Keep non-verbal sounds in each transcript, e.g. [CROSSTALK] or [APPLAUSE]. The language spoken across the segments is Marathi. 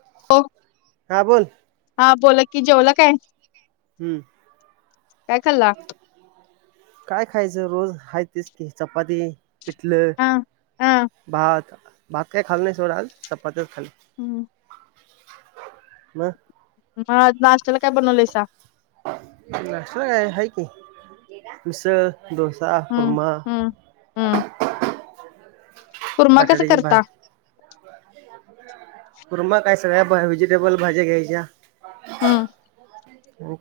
[UNINTELLIGIBLE] हा बोल हा बोला की, जेवला काय? काय खाल्ला हम्म काय खायचं रोज हाय तेच की चपाती, पिटलं. हा हा भात भात काही खाल्ला नाही सोड आज चपात्याच खाल्या. हम्म म हा नाश्त्याला काय बनवलंयसा. [UNINTELLIGIBLE] ढोसा हम्म हम्म हम्म कूर्मा कस करता. [UNINTELLIGIBLE] कुरम काय सगळ्या व्हेजिटेबल भाज्या घ्यायच्या हम्म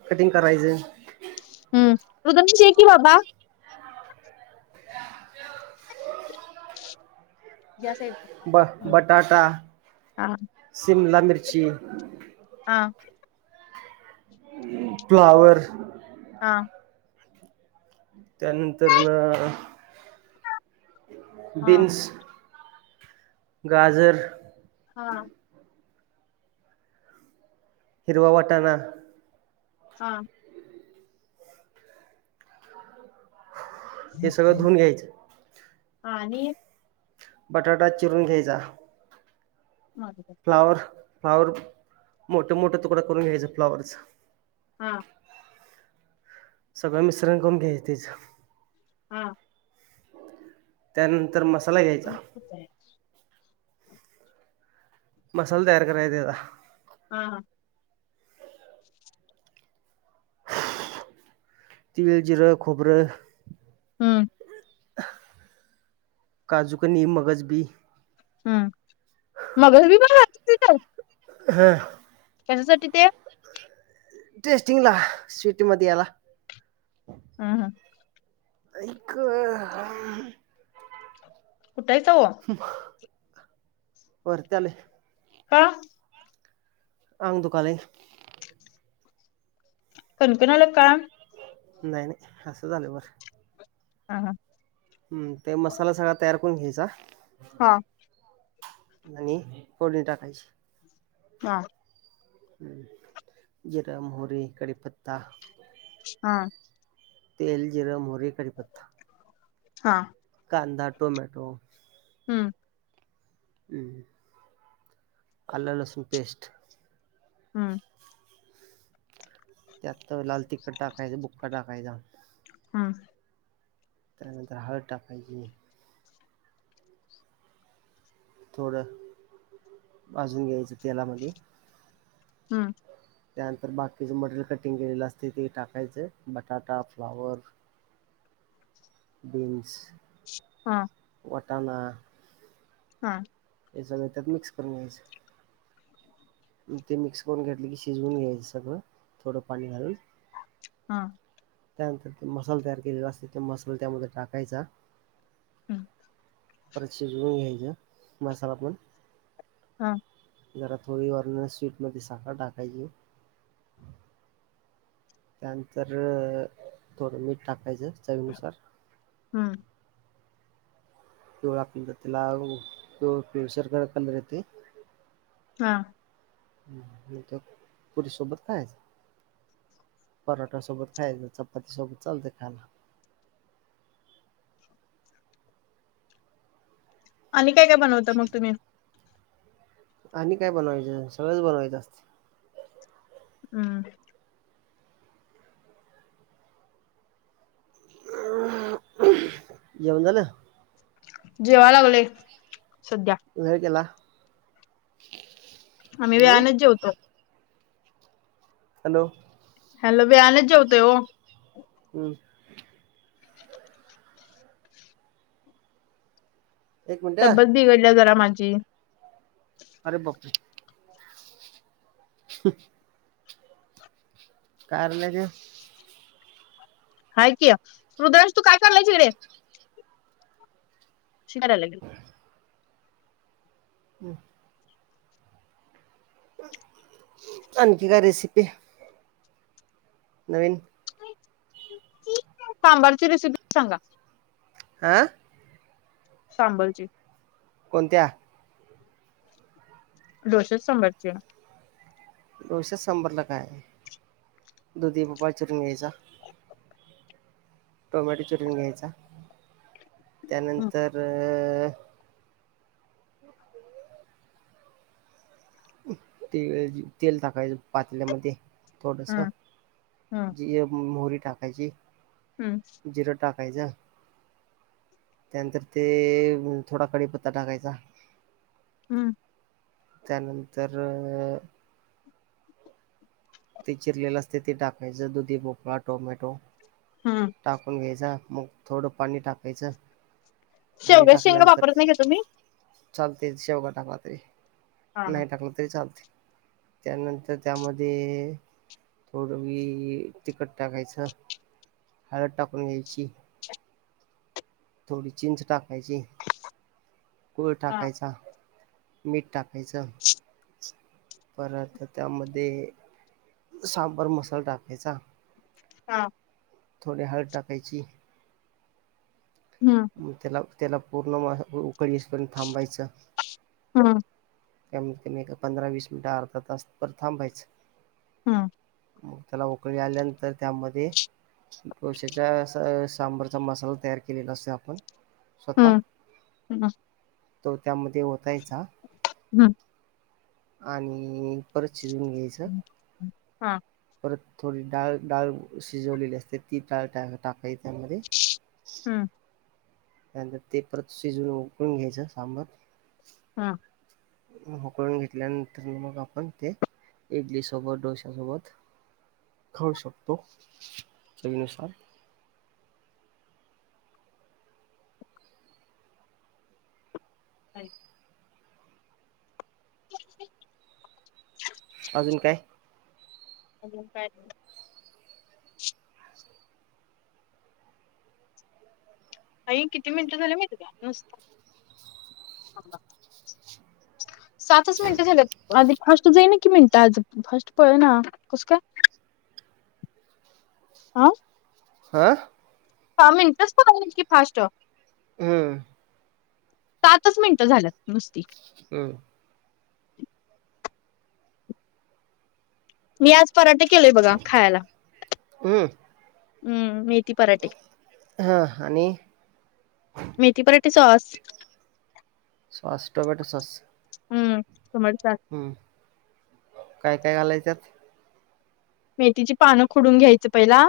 कटिंग करायचं [UNINTELLIGIBLE] या से ब बटाटा, हा शिमला मिर्ची हा फ्लावर हा त्यानंतर न हा बीन्स गाजर हा हिरवा वटाणा हा हे सगळं धुऊन घ्यायचं. हा आणि बटाटा चिरून घ्यायचा. [UNINTELLIGIBLE] फ्लावर फ्लाॉवर मोठे मोठं तुकडं करून घ्यायचं फ्लाॉवरच. हा सगळं मिश्रण करून घ्यायच तीच हा त्यानंतर मस [UNINTELLIGIBLE] मसाला तयार करायचा त्याचा. हा हा तीळ, जिरं, खोबरं हम्म काजूकनी मगज बी [INAUDIBLE] हा कशासाठी ते टेस्टिंगला स्वीटमध्येध्येला हा हा [INAUDIBLE] कुठ हायस ओ होर त्याले का आंग दुकाल आहे कणकणाला का नाही नाही असं झालं बरं हा हां हम् ते मसाला सगळा तयार करून घ्यायचा हा आणि, फोडणी टाकायची हा हम् जिरा मोहरी कडीपत्ता हा तेल जिरा मोहरी कढीपत्ता हा कांदा टोमॅटो हम्म हम् आलला लहसून पेस्ट हम्म त्यात लाल तिखट टाकायचं बुक्का टाकायचा हा त्यानंतर, हळद टाकायची थोडं भाजून घ्यायचं तेलामध्ये हम्म त्यानंतर बाकीच मटेरियल कटिंग केलेलं असते ते टाकायचं बटाटा फ्लावर बन्स हा वाटना हा त्या स त्यात मिक्स करून घ्यायचं ते मिक्स करून घेतलं की शिजवून घ्यायचं सगळं थोडं पाणी घालून हा त्यानंतर ते मसाल तयार केलेला असते ते मसाल त्यामध्ये टाकायचा हम् परच शजून घ्यायचं मसालात पण हा जरा थोडी वारण स्वीटमध्ये साखर टाकायची त्यानंतर थोडं मीठ टाकायचं चवीनुसार हम्म व आपला सरख येते हा पुरी सोबत कायच पराठासोबत खायचं चपाती सोबत चालतं खायला. आणि काय काय बनवतं मग तुम्ही? आणि काय बनवायचं सगळंच बनवायचं असतय. हम्म! जेऊण झालं? जेवायला लागलोय सध्या! वेळ केेला? आम्ही वेळानंच जेवतो. हॅलो! हॅलो वेळानं जेवतोय ओ. हम्म! एक मिनट तब्येत अरे बिघडलीया जरा माझी. अरे बापरे! [UNINTELLIGIBLE] कारल घ्या. हाय कि हृद्रयेश तू काय करलाय हिकडे? शिकाय लागेल. [UNINTELLIGIBLE] आणखी काय रेसिपी नवीन? सांबारची रेसिपी सांगा. आ! सांबरची. कोणत्या? डोसे सांबरचे. डोसे सांभरला काय दुधी भोपळा चिरून घ्यायचा. टोमॅटो चीरून घ्यायचा हं, त्यानंतर ते तेल टाकायचं पातल्यामध्ये थोडस हं, हं, जी मोहरी टाकायची. हम्म! जिर टाकायच. त्यानंतर ते थोडा कडीपत्ता टाकायचा. हम्म! त्यानंतर ते चिरलेल असतय ते टाकायचं दुधी भोपळा टोमॅटो हं. टाकून घ्यायचा मग थोडं पाणी टाकायचं. शेवग्याच्या शेंगा वापरत नाही का तुम्ही? चालतय शेवगा टाकला तरी, हां, नाही हां, टाकला तरी चालते त्यानंतर त्यामध्ये थोडं मी तिकट टाकायचं. हळद टाकून घ्यायची, थोडी चिंच टाकायची. कोळ हां, टाकायचा. मीठ टाकायचं परत त्यामध्ये सांबर मसाला टाकायचा. हा! थोडी हळद टाकायची. हम्! मग त्याला त्याला पूर्ण उकळी येस पर्यंत थांबायचं. हा! कमीत कमी एक पंधरा वीस मिनिटं अर्धा तास तर थांबायच. हा! मग त्याला वकळी आल्यानंतर त्यामध्ये. तोशच्या सांबरचा मसाला तयार केलेला असत. आपण स्वतः हं, हं, तो त्यामध्ये होतायचा. हम्. आणि परत शिजवून घ्यायचं. हं, हां, परत थोडी डाळ डाळ शिजवलेली असते ती डाळ टाकाय त्यामध्ये. हं, त्यानंतर ते परत शिजून उकळून घ्यायचं सांबर. हा. मोकळून घेतल्यानंतर मग आपण ते इडली सोबत डोश्यासोबत. शिक्खा शकतो सवीन सार. ह. अजून काय. अ का. अई किती मिनिटं झाले मी त घ्या नुसत. सातच मिनिटं झाल्यात. आधी फर्स्ट जाईना की मिनत आज फर्स्ट प ना कुस काय. [INAUDIBLE] आं. हा. का् इंटरेस्टतकी फास्ट. हम्म. पाचच मिनिटं झाल्यात नुसती. हम्. मी आज पराठे केलय बघा खायला हम्म हम् मी. थी पराठे. हा आणि [INAUDIBLE] मेथी पराठे सॉस. Sauce tomato sauce. हम्म टोमॅटो सॉस. ह काय काय घालायच्यात? मेथीची पानं खोडून घ्यायचं पहिला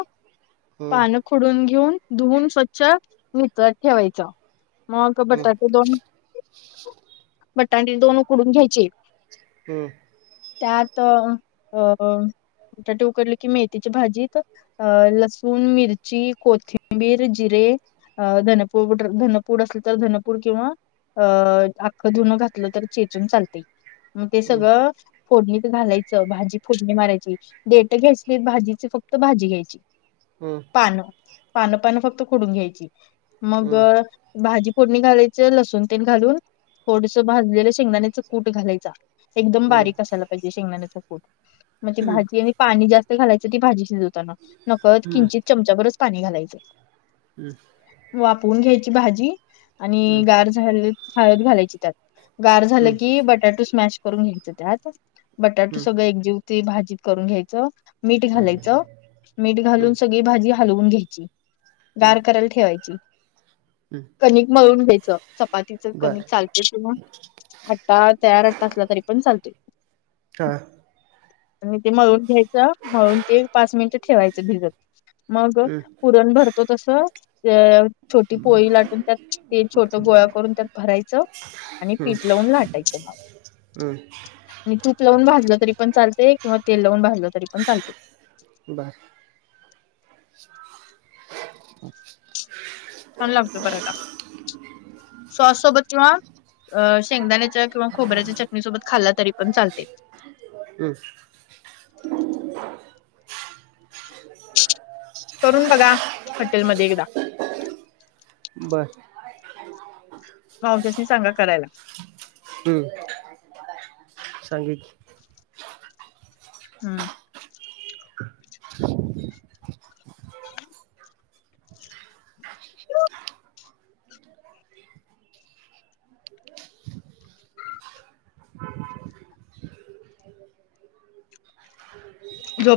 हम्म पानं. खुडून घेऊन धुवून स्वच्छ नितात ठेवायच मग हम्म बटाटे दोन. [INAUDIBLE] बटांट दोन उकडून घ्यायचे. हम्म. त्यात अं त्या उकडलं की मेथीची भाजी. अं लसूण मिरची कोथिंबीर जिरे. अ धनपूर धनपूर असले तर धनपूर किंवा. अ आख्खं धुनं घातलं तर चेचून चालते. मग ते हम्म सगळं फोडणीत घालायचं भाजी फोडणी मारायची. डेट घ्यायचली भाजीची फक्त भाजी घ्यायची. हम्. पानं पानं पानं फक्त खुडून घ्यायची मग. हम्म भाजी फोडणी घालायचं लसूण तेल घालून थोडसं भाजलेलं शेंगदाण्याचं कूट घालायचा. एकदम हम्म बारीक असायला पाहिजे शेंगदाण्याचा पूट मगजे भाजी आणि पाणी जास्त घालायचं ती भाजी शिजव. नकत हम्म किंचित चमचा बरच पाणी घालायचे. हम्. वापरून घ्यायची भाजी हम्म आणि गार झा हळत घालायची त्यात. गार हम्म हम्म झालं की बटाटो स्मॅश करून घ्यायचं त्यात बटाटो हम्म सगळं एकजीव. ते भाजीप करून घ्यायचं. मीठ घालायचं मीठ घालून हम्म हम्म सगळी भाजी हलवून घ्यायची. हम्म गार करायला ठेवायची. हम्म कनिक मळून घ्यायचं चपातीचं बर कनिक चाल. आट्टा तयार आट्टा असला तरी पण चालतोय. हां आणि ते मळून घ्यायचं, मळून ते, पाच मिनिट ठेवायचं. भिजत. मग, हम्म पुरण भरतो तसं, ते छोटी पोळी लाटून, त्यात ते छोट गोळा करून, त्यात ते भरायचं आणि पीठ लावून लाटायच. [UNINTELLIGIBLE] हम्म आणि तूप लावून भाजलं तरी पण चालतय, किंवा तेल लावून भाजलं तरी पण चालतय. [INAUDIBLE] बर. [INAUDIBLE] छान लागतो पराठा. सॉस सोबत किंवा अ शेंगदाण्याच्या किंवा खोबऱ्याच्या, चटणीसोबत खाल्ला तरी पण चालते. [UNINTELLIGIBLE] करून बघा. हॉटेलमध्ये, एकदा. बर. [UNINTELLIGIBLE] भावजसनी सांगा करायला. ह, [INAUDIBLE] सांगीन. हम्.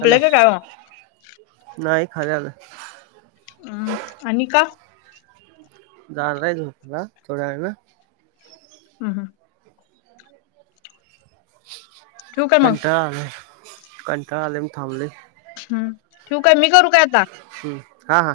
हॅलो का काय मग? नाही, खाली आलोय. हम, आणि का? जाणारय झोपाला, थोड्या वेळन. [UNINTELLIGIBLE] ठेवू काय मग कंटाळा आलाय. कंटाळा आलंय, म्हणून थांबलोय. हम्, ठेऊ काय? मी करू काय? आता. हम्. हा, हा.